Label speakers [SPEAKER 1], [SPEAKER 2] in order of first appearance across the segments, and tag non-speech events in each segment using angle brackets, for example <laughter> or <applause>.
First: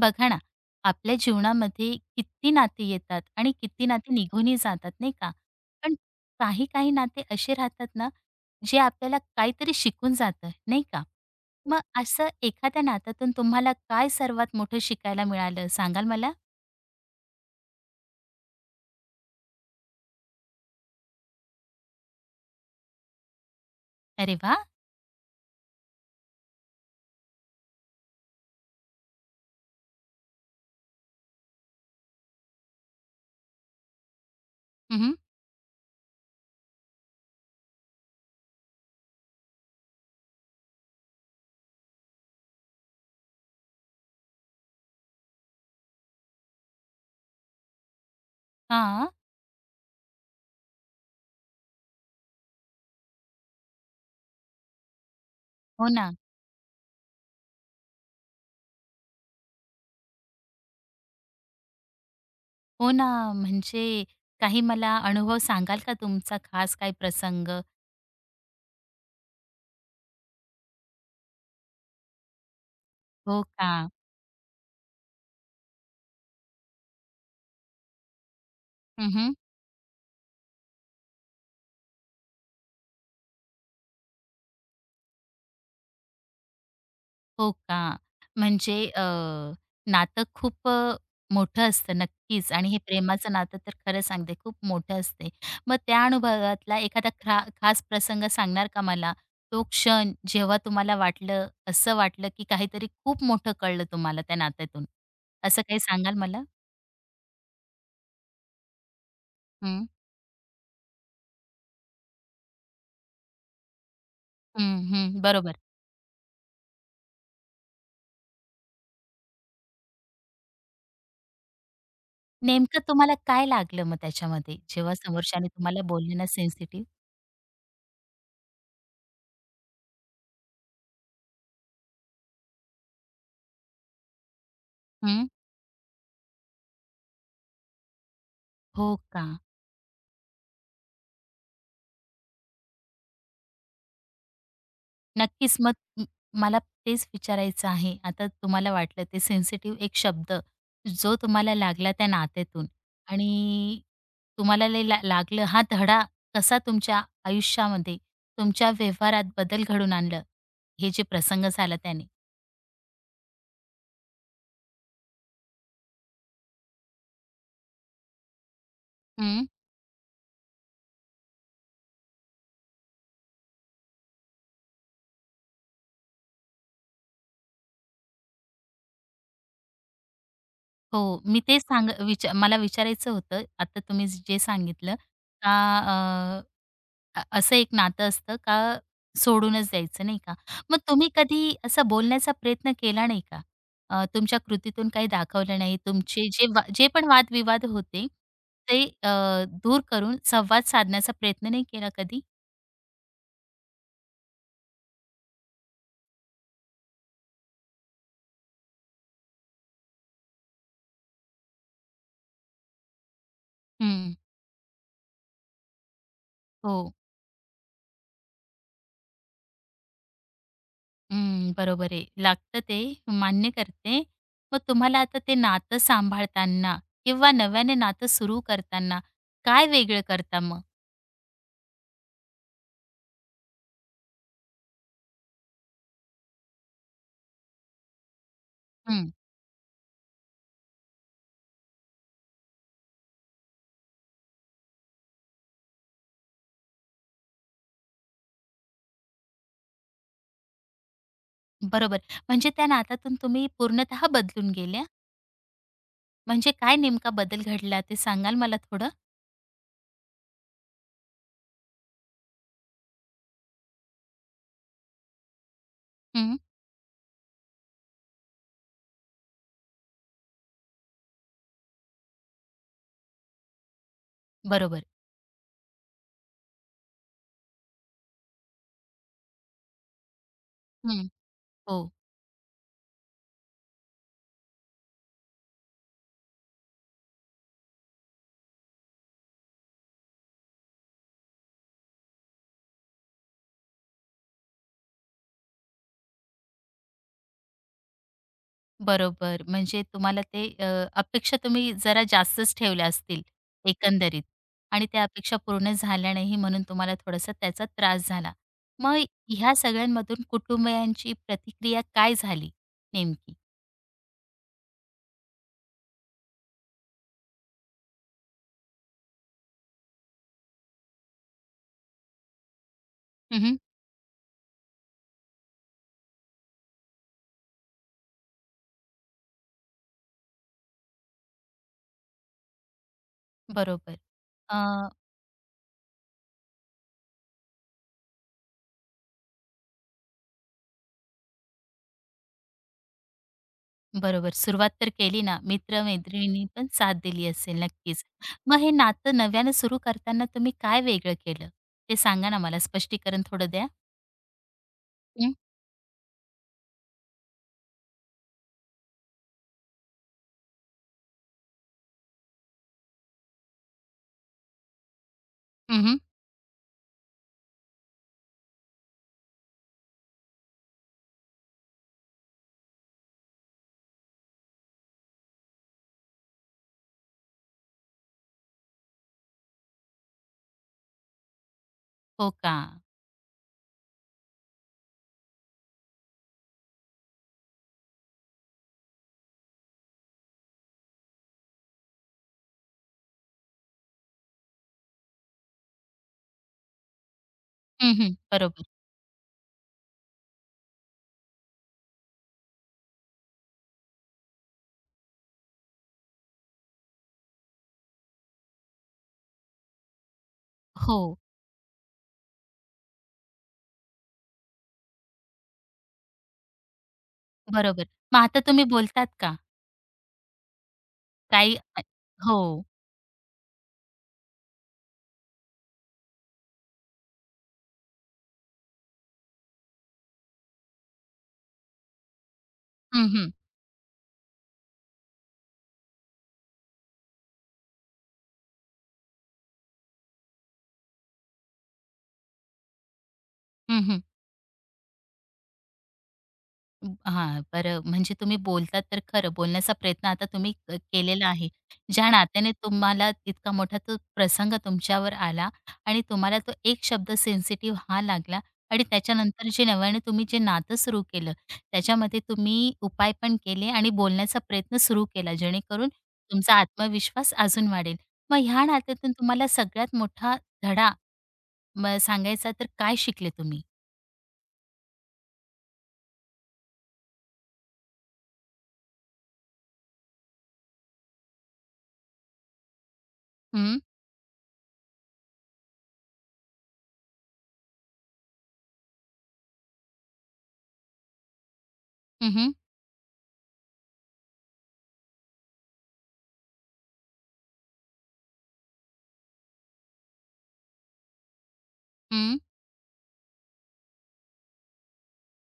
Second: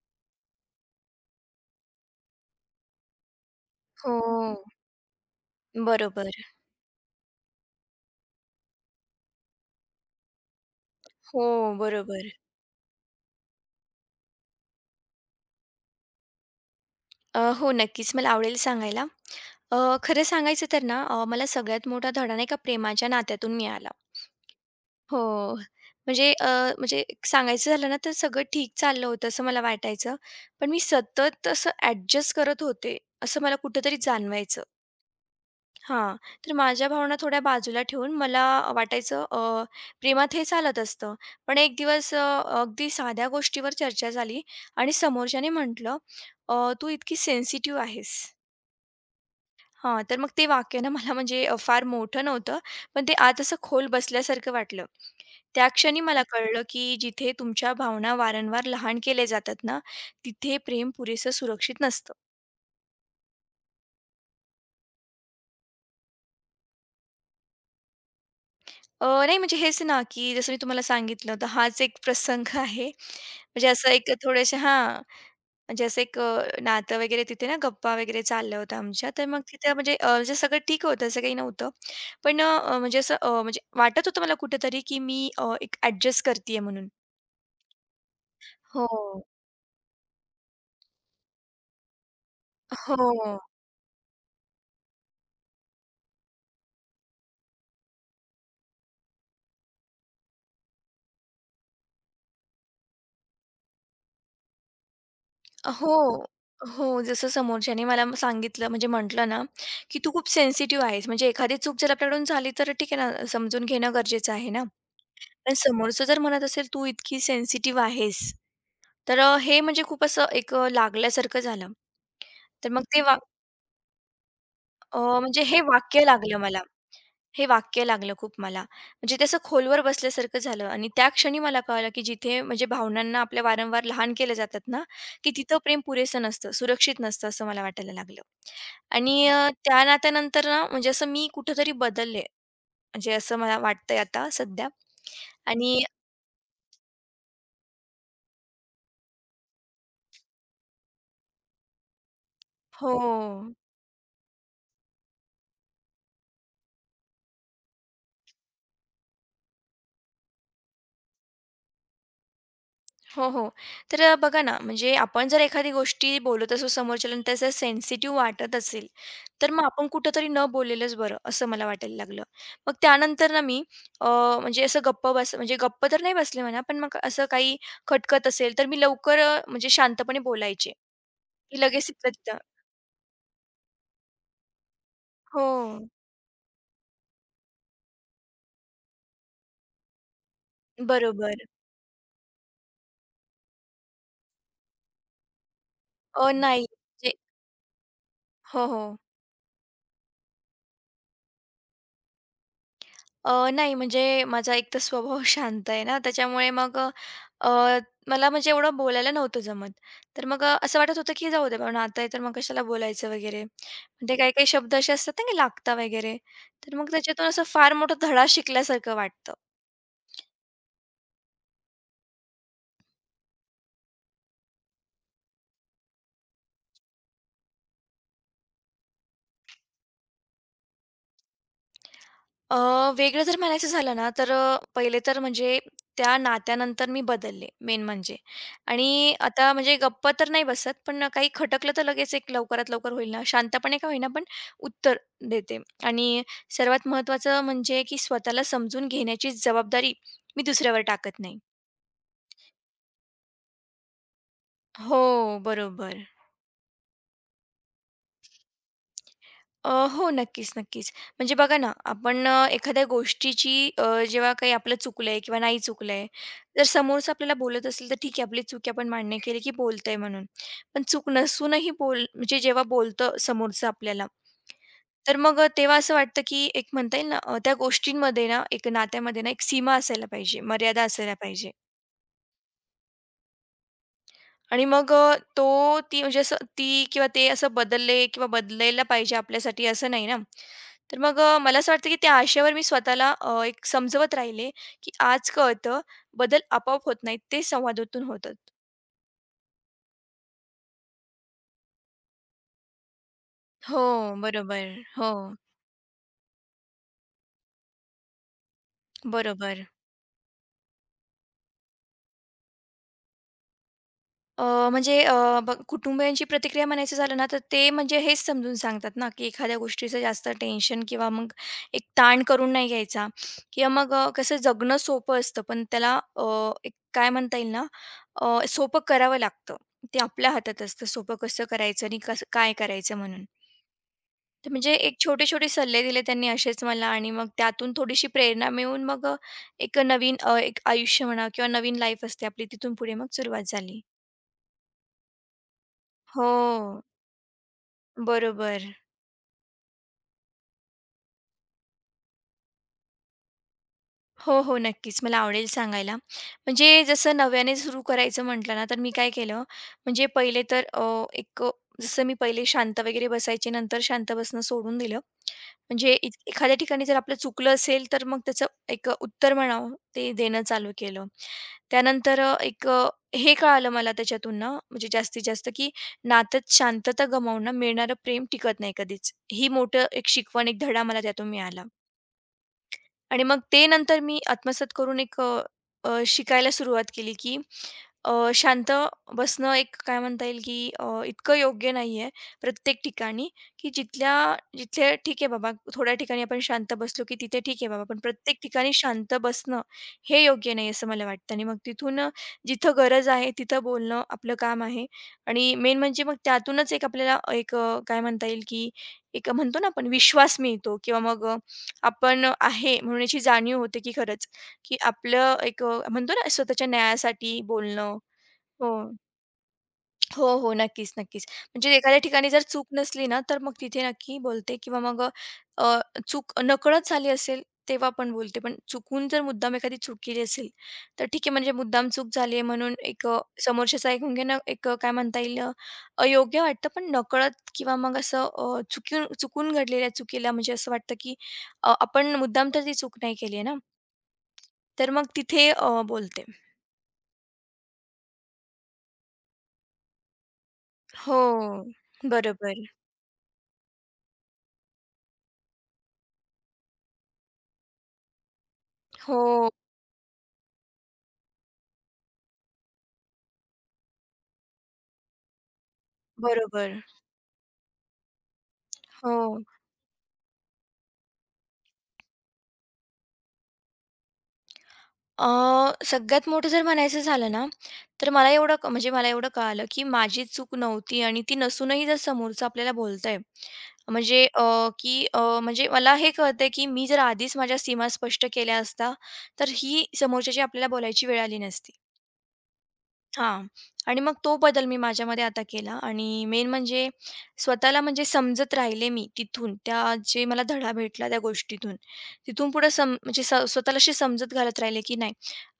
[SPEAKER 1] बघा ना, आपल्या जीवनामध्ये किती नाती येतात आणि किती नाती
[SPEAKER 2] हो.
[SPEAKER 1] निघूनही जातात नाही का? पण
[SPEAKER 2] बरोबर.
[SPEAKER 1] काही-काही नाते असे राहतात ना, जे आपल्याला काहीतरी शिकून जातं नाही का?
[SPEAKER 2] हो,
[SPEAKER 1] मग असं
[SPEAKER 2] बरोबर.
[SPEAKER 1] एखाद्या नात्यातून तुम्हाला काय सर्वात मोठं शिकायला मिळालं सांगाल मला?
[SPEAKER 2] हो, नक्कीच मला आवडेल सांगायला. अ, खरं सांगायचं तर ना मला सगळ्यात मोठा धडा नाही का प्रेमाच्या नात्यातून मिळाला.
[SPEAKER 1] अरे वा.
[SPEAKER 2] हो. म्हणजे अ, म्हणजे सांगायचं झालं ना तर सगळं ठीक चाललं होतं असं मला वाटायचं. पण मी सतत असं ॲडजस्ट करत होते, असं मला कुठेतरी जाणवायचं.
[SPEAKER 1] हं, हं.
[SPEAKER 2] हां, तर माझ्या भावना थोड्या बाजूला ठेवून मला वाटायचं प्रेमात हे चालत असतं. पण एक दिवस अगदी साध्या गोष्टीवर चर्चा झाली आणि समोरच्याने म्हटलं, तू इतकी सेन्सिटिव्ह आहेस." हां, तर मग ते वाक्य ना मला फार मोठं नव्हतं, पण ते आत असं खोल बसल्यासारखं वाटलं. त्या
[SPEAKER 1] हो
[SPEAKER 2] क्षणी
[SPEAKER 1] ना.
[SPEAKER 2] मला कळलं, की जिथे तुमच्या भावना वारंवार लहान केल्या जातात ना, तिथे प्रेम पुरेसं सुरक्षित नसतं.
[SPEAKER 1] हो ना. म्हणजे काही मला अनुभव सांगाल का तुमचा खास काही प्रसंग?
[SPEAKER 2] नाही म्हणजे हेच ना, की जसं मी तुम्हाला सांगितलं होतं हाच एक प्रसंग <laughs> आहे.
[SPEAKER 1] हो
[SPEAKER 2] म्हणजे
[SPEAKER 1] का?
[SPEAKER 2] असं एक थोडेसे हां, म्हणजे असं एक नातं वगैरे तिथे ना गप्पा वगैरे चालल्या होत्या आमच्या. तर मग तिथे म्हणजे सगळं ठीक होतं, असं काही नव्हतं. पण म्हणजे असं म्हणजे वाटत होतं मला कुठेतरी, की मी एक ॲडजस्ट करतीये म्हणून.
[SPEAKER 1] हो का? म्हणजे
[SPEAKER 2] हो.
[SPEAKER 1] नातं खूप मोठं असतं नक्कीच आणि हे
[SPEAKER 2] हो.
[SPEAKER 1] प्रेमाचं नातं तर खरं सांगते खूप मोठं असते. मग त्या अनुभवातला एखादा खा खास प्रसंग सांगणार का मला? तो क्षण जेव्हा तुम्हाला वाटलं, असं वाटलं की काहीतरी खूप मोठं कळलं तुम्हाला त्या नात्यातून. असं काही सांगाल
[SPEAKER 2] हो.
[SPEAKER 1] मला?
[SPEAKER 2] हो, जसं समोरच्याने मला सांगितलं म्हणजे म्हटलं ना,
[SPEAKER 1] हं,
[SPEAKER 2] की "तू खूप सेन्सिटिव्ह आहेस." म्हणजे एखादी चूक जर आपल्याकडून झाली तर ठीक आहे ना, समजून घेणं गरजेचं आहे ना.
[SPEAKER 1] हं, हं. बरोबर.
[SPEAKER 2] पण समोरचं जर म्हणत असेल, "तू इतकी सेन्सिटिव्ह आहेस." तर हे म्हणजे खूप असं एक लागल्यासारखं झालं. तर
[SPEAKER 1] नेमकं
[SPEAKER 2] मग ते
[SPEAKER 1] तुम्हाला
[SPEAKER 2] वाक
[SPEAKER 1] काय लागलं मग त्याच्यामध्ये, जेव्हा
[SPEAKER 2] म्हणजे
[SPEAKER 1] समोरच्याने
[SPEAKER 2] हे
[SPEAKER 1] तुम्हाला
[SPEAKER 2] वाक्य
[SPEAKER 1] बोललं ना
[SPEAKER 2] लागलं मला.
[SPEAKER 1] सेन्सिटिव्ह?
[SPEAKER 2] हे वाक्य लागलं खूप मला. म्हणजे ते असं खोलवर बसल्यासारखं झालं आणि त्या क्षणी मला कळलं, की जिथे म्हणजे भावनांना आपल्या वारंवार लहान केले जातात ना, की तिथं प्रेम पुरेसं नसतं, सुरक्षित नसतं असं मला वाटायला लागलं.
[SPEAKER 1] हो का?
[SPEAKER 2] आणि त्या नात्यानंतर ना म्हणजे असं मी कुठेतरी बदलले. म्हणजे असं मला वाटतंय आता सध्या
[SPEAKER 1] नक्कीच. मग
[SPEAKER 2] आणि
[SPEAKER 1] म मला तेच विचारायचं आहे. आता तुम्हाला वाटलं ते सेन्सिटिव्ह एक शब्द जो तुम्हाला लागला त्या नात्यातून
[SPEAKER 2] हो.
[SPEAKER 1] आणि तुम्हाला लय ला लागलं. हा धडा कसा तुमच्या आयुष्यामध्ये, तुमच्या व्यवहारात बदल घडवून आणलं? हे जे प्रसंग झाला त्याने?
[SPEAKER 2] हो, हो. तर बघा ना, म्हणजे आपण जर एखादी गोष्टी बोलत असू समोरच्याला आणि त्याचं सेन्सिटिव्ह वाटत असेल,
[SPEAKER 1] हं.
[SPEAKER 2] तर मग आपण कुठेतरी न बोललेलंच बरं, असं मला वाटायला लागलं. मग त्यानंतर ना मी अ, म्हणजे असं गप्प बस म्हणजे गप्प तर नाही बसले म्हणा, पण मग असं काही खटकत असेल, तर मी लवकर म्हणजे शांतपणे बोलायचे,
[SPEAKER 1] हो. मी
[SPEAKER 2] की
[SPEAKER 1] तेच
[SPEAKER 2] लगेच
[SPEAKER 1] सांग
[SPEAKER 2] तिथल्या
[SPEAKER 1] विचा
[SPEAKER 2] तिथं
[SPEAKER 1] मला विचारायचं होतं. आता तुम्ही जे सांगितलं
[SPEAKER 2] हो,
[SPEAKER 1] का असं एक नातं असतं का सोडूनच द्यायचं नाही का? मग तुम्ही
[SPEAKER 2] बरोबर.
[SPEAKER 1] कधी असा बोलण्याचा प्रयत्न केला नाही का? तुमच्या कृतीतून काही दाखवलं नाही, तुमचे
[SPEAKER 2] नाही.
[SPEAKER 1] जे पण
[SPEAKER 2] म्हणजे
[SPEAKER 1] वादविवाद होते,
[SPEAKER 2] हो,
[SPEAKER 1] ते
[SPEAKER 2] हो.
[SPEAKER 1] दूर करून संवाद साधण्याचा प्रयत्न नाही केला कधी?
[SPEAKER 2] नाही म्हणजे माझा एक तर स्वभाव <laughs> शांत आहे ना, त्याच्यामुळे मग अ, अ, मला म्हणजे एवढं बोलायला नव्हतं जमत. तर मग असं वाटत होतं की जाऊ दे बाबा नातं आहे तर मग कशाला बोलायचं वगैरे.
[SPEAKER 1] हं,
[SPEAKER 2] म्हणजे काही-काही शब्द असे असतात ना की लागता वगैरे. तर मग
[SPEAKER 1] हो.
[SPEAKER 2] त्याच्यातून असं फार मोठा धडा शिकल्यासारखं वाटतं.
[SPEAKER 1] हं, बरोबर आहे. लागतं ते, मान्य करते. मग तुम्हाला आता ते नातं सांभाळताना किंवा नव्याने नातं सुरू करताना काय वेगळं करता मग?
[SPEAKER 2] अ, वेगळं जर म्हणायचं झालं ना, तर पहिले तर म्हणजे त्या नात्यानंतर मी बदलले मेन म्हणजे. आणि आता म्हणजे गप्प तर नाही बसत, पण काही खटकलं तर लगेच एक लवकरात लवकर होईल ना, शांतपणे का होईना पण उत्तर देते. आणि सर्वात महत्त्वाचं म्हणजे की स्वतःला समजून घेण्याची जबाबदारी मी दुसऱ्यावर टाकत नाही.
[SPEAKER 1] बरोबर. म्हणजे त्या नात्यातून तुम्ही पूर्णतः बदलून गेल्या?
[SPEAKER 2] हो, बरोबर.
[SPEAKER 1] म्हणजे काय नेमका बदल घडला ते सांगाल मला थोडं?
[SPEAKER 2] अ, हो, नक्कीच, नक्कीच. म्हणजे बघा ना, आपण एखाद्या गोष्टीची जेव्हा काही आपलं चुकलंय किंवा नाही चुकलंय,
[SPEAKER 1] हं.
[SPEAKER 2] जर समोरचा आपल्याला बोलत असेल तर ठीक आहे, आपली चूक आहे, आपण मान्य केली की बोलतंय म्हणून. पण चूक नसूनही म्हणजे जेव्हा बोलतं समोरचं आपल्याला,
[SPEAKER 1] बरोबर.
[SPEAKER 2] तर मग तेव्हा असं वाटतं की एक म्हणता येईल ना, त्या गोष्टींमध्ये ना, एक नात्यामध्ये ना, एक सीमा असायला पाहिजे, मर्यादा
[SPEAKER 1] हं.
[SPEAKER 2] असायला पाहिजे.
[SPEAKER 1] हो.
[SPEAKER 2] आणि मग तो ती म्हणजे असं ती किंवा ते असं बदलले किंवा बदलायला पाहिजे आपल्यासाठी असं नाही ना. तर मग मला असं वाटतं की त्या आशेवर मी स्वतःला एक समजवत राहिले, की आज कळतं बदल आपोआप होत नाहीत, ते संवादातून होतात.
[SPEAKER 1] बरोबर. म्हणजे तुम्हाला ते अपेक्षा तुम्ही जरा जास्तच ठेवल्या असतील
[SPEAKER 2] हो,
[SPEAKER 1] एकंदरीत
[SPEAKER 2] बरोबर.
[SPEAKER 1] आणि त्या
[SPEAKER 2] हो,
[SPEAKER 1] अपेक्षा पूर्ण झाल्या नाही म्हणून तुम्हाला थोडासा त्याचा त्रास झाला. मग ह्या
[SPEAKER 2] बरोबर.
[SPEAKER 1] सगळ्यांमधून कुटुंबियांची प्रतिक्रिया काय झाली नेमकी?
[SPEAKER 2] अ, बघ कुटुंबियांची प्रतिक्रिया म्हणायचं झालं ना, तर ते म्हणजे हेच समजून सांगतात ना, की एखाद्या गोष्टीचं जास्त टेन्शन किंवा मग एक ताण करून नाही घ्यायचा
[SPEAKER 1] हं,
[SPEAKER 2] किंवा मग कसं जगणं सोपं असतं, पण त्याला एक काय म्हणता येईल ना, सोपं करावं लागतं. ते आपल्या हातात असतं, सोपं कसं करायचं आणि कसं काय करायचं म्हणून.
[SPEAKER 1] बरोबर.
[SPEAKER 2] तर
[SPEAKER 1] अ
[SPEAKER 2] म्हणजे एक छोटे-छोटे सल्ले दिले त्यांनी असेच मला आणि मग त्यातून थोडीशी प्रेरणा मिळून मग एक नवीन एक आयुष्य म्हणा किंवा नवीन लाईफ असते आपली, तिथून पुढे मग सुरुवात झाली.
[SPEAKER 1] बरोबर. सुरुवात तर केली ना,
[SPEAKER 2] हो.
[SPEAKER 1] मित्र-मैत्रिणींनी पण साथ दिली असेल नक्कीच. मग
[SPEAKER 2] बरोबर.
[SPEAKER 1] हे नातं नव्यानं सुरू करताना तुम्ही काय वेगळं केलं? ते सांगा ना मला स्पष्टीकरण थोडं द्या.
[SPEAKER 2] हो, हो. नक्कीच. मला
[SPEAKER 1] हं,
[SPEAKER 2] आवडेल सांगायला. म्हणजे जसं नव्याने सुरू करायचं म्हटलं ना, तर मी काय केलं, म्हणजे पहिले तर जसं मी पहिले शांत वगैरे बसायचे, नंतर शांत बसणं सोडून दिलं.
[SPEAKER 1] हं,
[SPEAKER 2] म्हणजे
[SPEAKER 1] हं.
[SPEAKER 2] एखाद्या ठिकाणी जर आपलं चुकलं असेल, तर मग त्याचं एक उत्तर म्हणावं, ते देणं चालू केलं. त्यानंतर हे कळालं मला त्याच्यातून ना, म्हणजे जास्तीत जास्त, की नात्यात शांतता गमावून मिळणारं प्रेम टिकत नाही कधीच. ही मोठं एक शिकवण, एक धडा मला त्यातून मिळाला.
[SPEAKER 1] हो का?
[SPEAKER 2] आणि मग ते नंतर मी आत्मसात करून एक अ, अ, शिकायला सुरुवात केली, की शांत बसणं एक काय म्हणता येईल, की इतकं योग्य नाहीये प्रत्येक ठिकाणी, की जिथे ठीक आहे बाबा, थोड्या ठिकाणी आपण शांत बसलो, की तिथे ठीक आहे बाबा,
[SPEAKER 1] हं,
[SPEAKER 2] पण
[SPEAKER 1] हं.
[SPEAKER 2] प्रत्येक
[SPEAKER 1] बरोबर.
[SPEAKER 2] ठिकाणी शांत बसणं हे योग्य नाही असं मला वाटतं. आणि मग तिथून जिथं गरज आहे तिथं बोलणं आपलं काम आहे. आणि मेन म्हणजे मग त्यातूनच एक आपल्याला काय म्हणता येईल, की एक म्हणतो ना आपण विश्वास मिळतो किंवा
[SPEAKER 1] हो,
[SPEAKER 2] मग अ आपण आहे म्हणून याची जाणीव होते, की खरंच, की आपलं म्हणतो ना स्वतःच्या न्यायासाठी
[SPEAKER 1] बरोबर.
[SPEAKER 2] बोलणं.
[SPEAKER 1] मग आता तुम्ही
[SPEAKER 2] हो.
[SPEAKER 1] बोलतात का?
[SPEAKER 2] हो, हो. नक्कीच, नक्कीच.
[SPEAKER 1] काही
[SPEAKER 2] म्हणजे एखाद्या ठिकाणी जर
[SPEAKER 1] हो.
[SPEAKER 2] चूक नसली ना, तर मग तिथे नक्की बोलते किंवा मग अ, चूक नकळत झाली असेल, तेव्हा पण बोलते. पण चुकून जर मुद्दाम एखादी चूक केली असेल, तर ठीक आहे म्हणजे मुद्दाम चूक झाली आहे म्हणून
[SPEAKER 1] हं, हं.
[SPEAKER 2] समोरच्याचं ऐकून घेणं काय म्हणता येईल अयोग्य वाटतं. पण नकळत किंवा मग असं चुकून घडलेल्या चुकीला म्हणजे असं वाटतं, की आपण मुद्दाम तर ती चूक नाही केली आहे ना,
[SPEAKER 1] हं, हं.
[SPEAKER 2] तर मग तिथे बोलते.
[SPEAKER 1] हां, बरं म्हणजे तुम्ही बोलतात तर खरं बोलण्याचा प्रयत्न आता तुम्ही केलेला हं. आहे.
[SPEAKER 2] हो.
[SPEAKER 1] ज्या नात्याने
[SPEAKER 2] बरोबर.
[SPEAKER 1] तुम्हाला इतका मोठा तो प्रसंग तुमच्यावर आला आणि तुम्हाला तो एक शब्द सेन्सिटिव्ह हा लागला आणि त्याच्यानंतर
[SPEAKER 2] हो.
[SPEAKER 1] जे नव्याने तुम्ही जे नातं सुरू केलं, त्याच्यामध्ये तुम्ही उपाय पण केले आणि बोलण्याचा प्रयत्न सुरू केला, जेणेकरून तुमचा
[SPEAKER 2] बरोबर.
[SPEAKER 1] आत्मविश्वास अजून वाढेल. मग ह्या नात्यातून
[SPEAKER 2] हो.
[SPEAKER 1] तुम्हाला सगळ्यात मोठा धडा सांगायचा तर काय शिकले तुम्ही?
[SPEAKER 2] अ, सगळ्यात मोठं जर म्हणायचं झालं ना, तर मला एवढं क म्हणजे मला एवढं कळालं, की माझी चूक नव्हती आणि ती नसूनही जर समोरचा आपल्याला बोलतंय,
[SPEAKER 1] हं,
[SPEAKER 2] म्हणजे मला हे कळतंय, की मी जर आधीच माझ्या सीमा स्पष्ट केल्या असत्या, तर ही समोरच्याची आपल्याला बोलायची वेळ आली नसती.
[SPEAKER 1] हं, हं,
[SPEAKER 2] हां. आणि मग तो बदल मी माझ्यामध्ये आता केला आणि मेन म्हणजे स्वतःला म्हणजे समजत राहिले मी तिथून, त्या जे मला धडा भेटला त्या गोष्टीतून.
[SPEAKER 1] हं,
[SPEAKER 2] तिथून पुढे म्हणजे स्वतःला अशी समजत घालत राहिले, की नाही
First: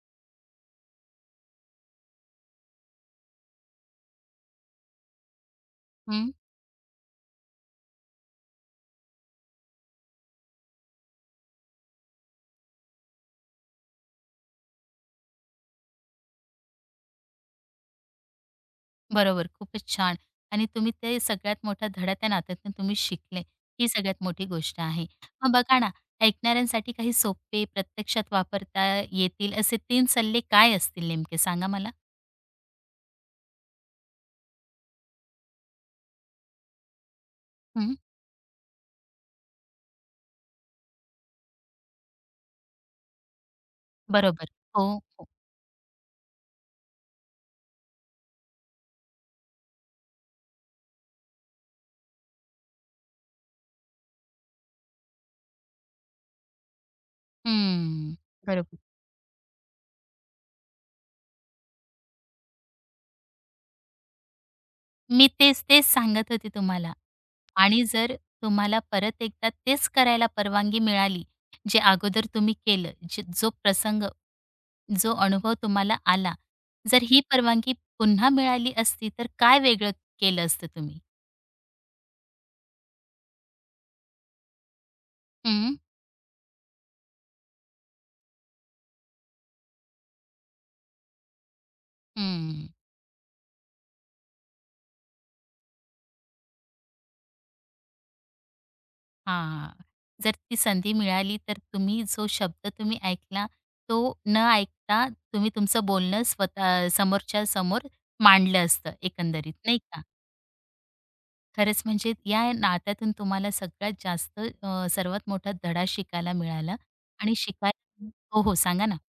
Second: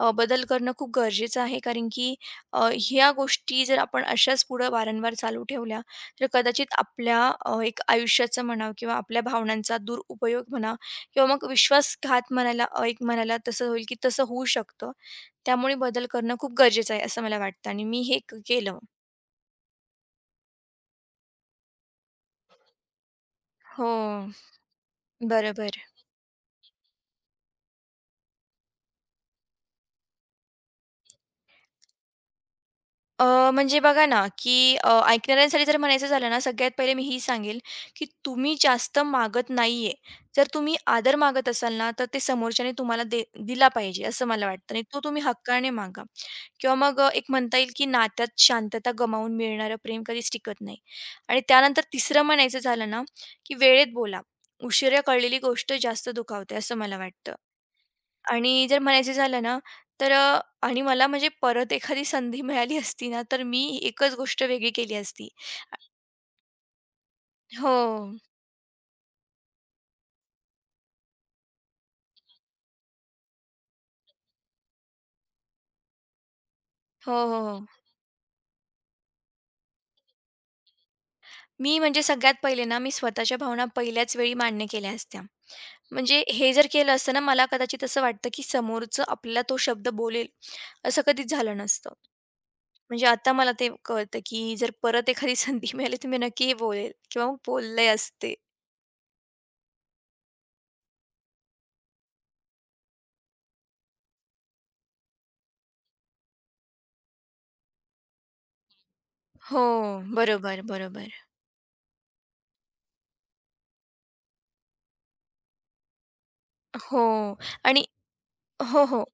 [SPEAKER 2] बदल करणं खूप गरजेचं आहे. कारण की ह्या गोष्टी जर आपण अशाच पुढे वारंवार चालू ठेवल्या, तर
[SPEAKER 1] हं.
[SPEAKER 2] कदाचित आपल्या एक आयुष्याचं म्हणा किंवा आपल्या भावनांचा दुरुपयोग म्हणा किंवा मग विश्वासघात म्हणायला अ, एक म्हणायला तसं होईल, की तसं होऊ शकतं. त्यामुळे बदल करणं खूप गरजेचं आहे असं मला वाटतं आणि मी हे केलं.
[SPEAKER 1] बरोबर. खूपच छान. आणि तुम्ही ते सगळ्यात मोठा धडा त्या नात्यातून तुम्ही शिकले. ही
[SPEAKER 2] हो,
[SPEAKER 1] सगळ्यात मोठी गोष्ट आहे. मग बघा
[SPEAKER 2] बरोबर.
[SPEAKER 1] ना, ऐकणाऱ्यांसाठी काही सोपे, प्रत्यक्षात वापरता येतील असे 3 सल्ले काय असतील नेमके सांगा मला?
[SPEAKER 2] अ, म्हणजे बघा ना, की ऐकणाऱ्यांसाठी जर म्हणायचं झालं ना, सगळ्यात पहिले मी ही सांगेल,
[SPEAKER 1] हं.
[SPEAKER 2] की तुम्ही जास्त मागत नाहीये. जर तुम्ही आदर मागत असाल ना, तर ते समोरच्याने तुम्हाला दिला पाहिजे असं मला
[SPEAKER 1] बरोबर.
[SPEAKER 2] वाटतं आणि
[SPEAKER 1] हो,
[SPEAKER 2] तो तुम्ही
[SPEAKER 1] हो.
[SPEAKER 2] हक्काने मागा. किंवा मग एक म्हणता येईल, की नात्यात शांतता गमावून मिळणारं प्रेम कधीच टिकत नाही. आणि त्यानंतर तिसरं म्हणायचं झालं ना, की वेळेत बोला. उशिरा कळलेली गोष्ट जास्त दुखावते असं मला वाटतं.
[SPEAKER 1] हं.
[SPEAKER 2] आणि जर
[SPEAKER 1] बरोबर.
[SPEAKER 2] म्हणायचं झालं ना, तर आणि मला म्हणजे परत एखादी संधी मिळाली असती ना, तर मी एकच गोष्ट वेगळी केली
[SPEAKER 1] मी
[SPEAKER 2] असती.
[SPEAKER 1] तेच सांगत होते तुम्हाला.
[SPEAKER 2] हो.
[SPEAKER 1] आणि जर तुम्हाला परत एकदा तेच करायला परवानगी मिळाली, जे अगोदर तुम्ही केलं, जो प्रसंग जो अनुभव तुम्हाला आला, जर
[SPEAKER 2] हो,
[SPEAKER 1] ही
[SPEAKER 2] हो, हो.
[SPEAKER 1] परवानगी पुन्हा मिळाली असती, तर काय वेगळं केलं असतं तुम्ही?
[SPEAKER 2] मी म्हणजे सगळ्यात पहिले ना, मी स्वतःच्या भावना पहिल्याच वेळी मान्य केल्या असत्या.
[SPEAKER 1] हं,
[SPEAKER 2] म्हणजे हे जर केलं असतं ना, मला कदाचित असं वाटतं, की समोरचं आपल्याला तो शब्द बोलेल, असं कधीच झालं नसतं.
[SPEAKER 1] हं.
[SPEAKER 2] म्हणजे आता मला ते कळतं, की जर परत एखादी संधी <laughs> मिळाली, तर मी नक्की बोलेल किंवा मग बोलले असते.
[SPEAKER 1] हां. जर ती संधी मिळाली, तर तुम्ही जो शब्द तुम्ही ऐकला, तो न ऐकता तुम्ही तुमचं बोलणं स्वतः समोरच्या समोर मांडलं असतं एकंदरीत,
[SPEAKER 2] हो.
[SPEAKER 1] नाही का?
[SPEAKER 2] बरोबर, बरोबर.
[SPEAKER 1] खरंच म्हणजे या नात्यातून तुम्हाला सगळ्यात जास्त सर्वात मोठा धडा शिकायला मिळाला आणि
[SPEAKER 2] हो.
[SPEAKER 1] शिकाय
[SPEAKER 2] आणि
[SPEAKER 1] हो, हो.
[SPEAKER 2] हो,
[SPEAKER 1] सांगा ना.
[SPEAKER 2] हो.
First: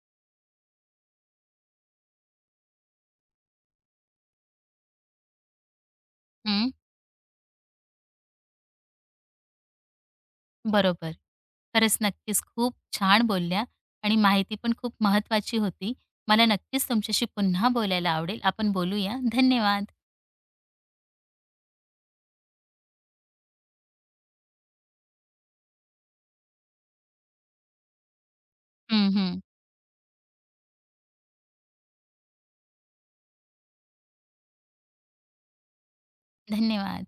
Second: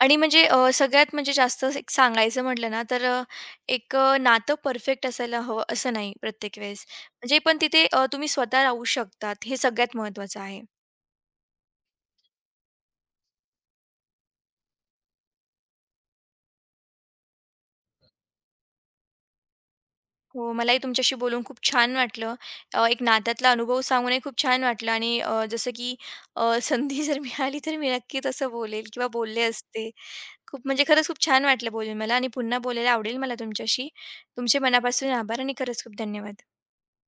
[SPEAKER 2] आणि म्हणजे सगळ्यात म्हणजे जास्त एक सांगायचं म्हटलं ना, तर नातं परफेक्ट असायला हवं असं नाही प्रत्येक वेळेस. म्हणजे पण तिथे तुम्ही स्वतः राहू शकतात हे सगळ्यात महत्त्वाचं आहे.
[SPEAKER 1] बरोबर. खरंच नक्कीच खूप छान बोलल्या आणि माहिती पण खूप महत्वाची होती. मला नक्कीच तुमच्याशी पुन्हा बोलायला आवडेल. आपण बोलूया. धन्यवाद.
[SPEAKER 2] हो, मलाही तुमच्याशी बोलून खूप छान वाटलं. एक नात्यातला अनुभव सांगूनही खूप छान वाटलं आणि जसं की अ, <laughs> संधी जर मिळाली तर मी नक्की तसं बोलेल किंवा
[SPEAKER 1] हं, हं.
[SPEAKER 2] बोलले असते. खूप म्हणजे खरंच खूप छान वाटलं बोलून मला आणि पुन्हा बोलायला आवडेल मला तुमच्याशी. तुमचे मनापासून आभार आणि खरंच खूप धन्यवाद.
[SPEAKER 1] धन्यवाद.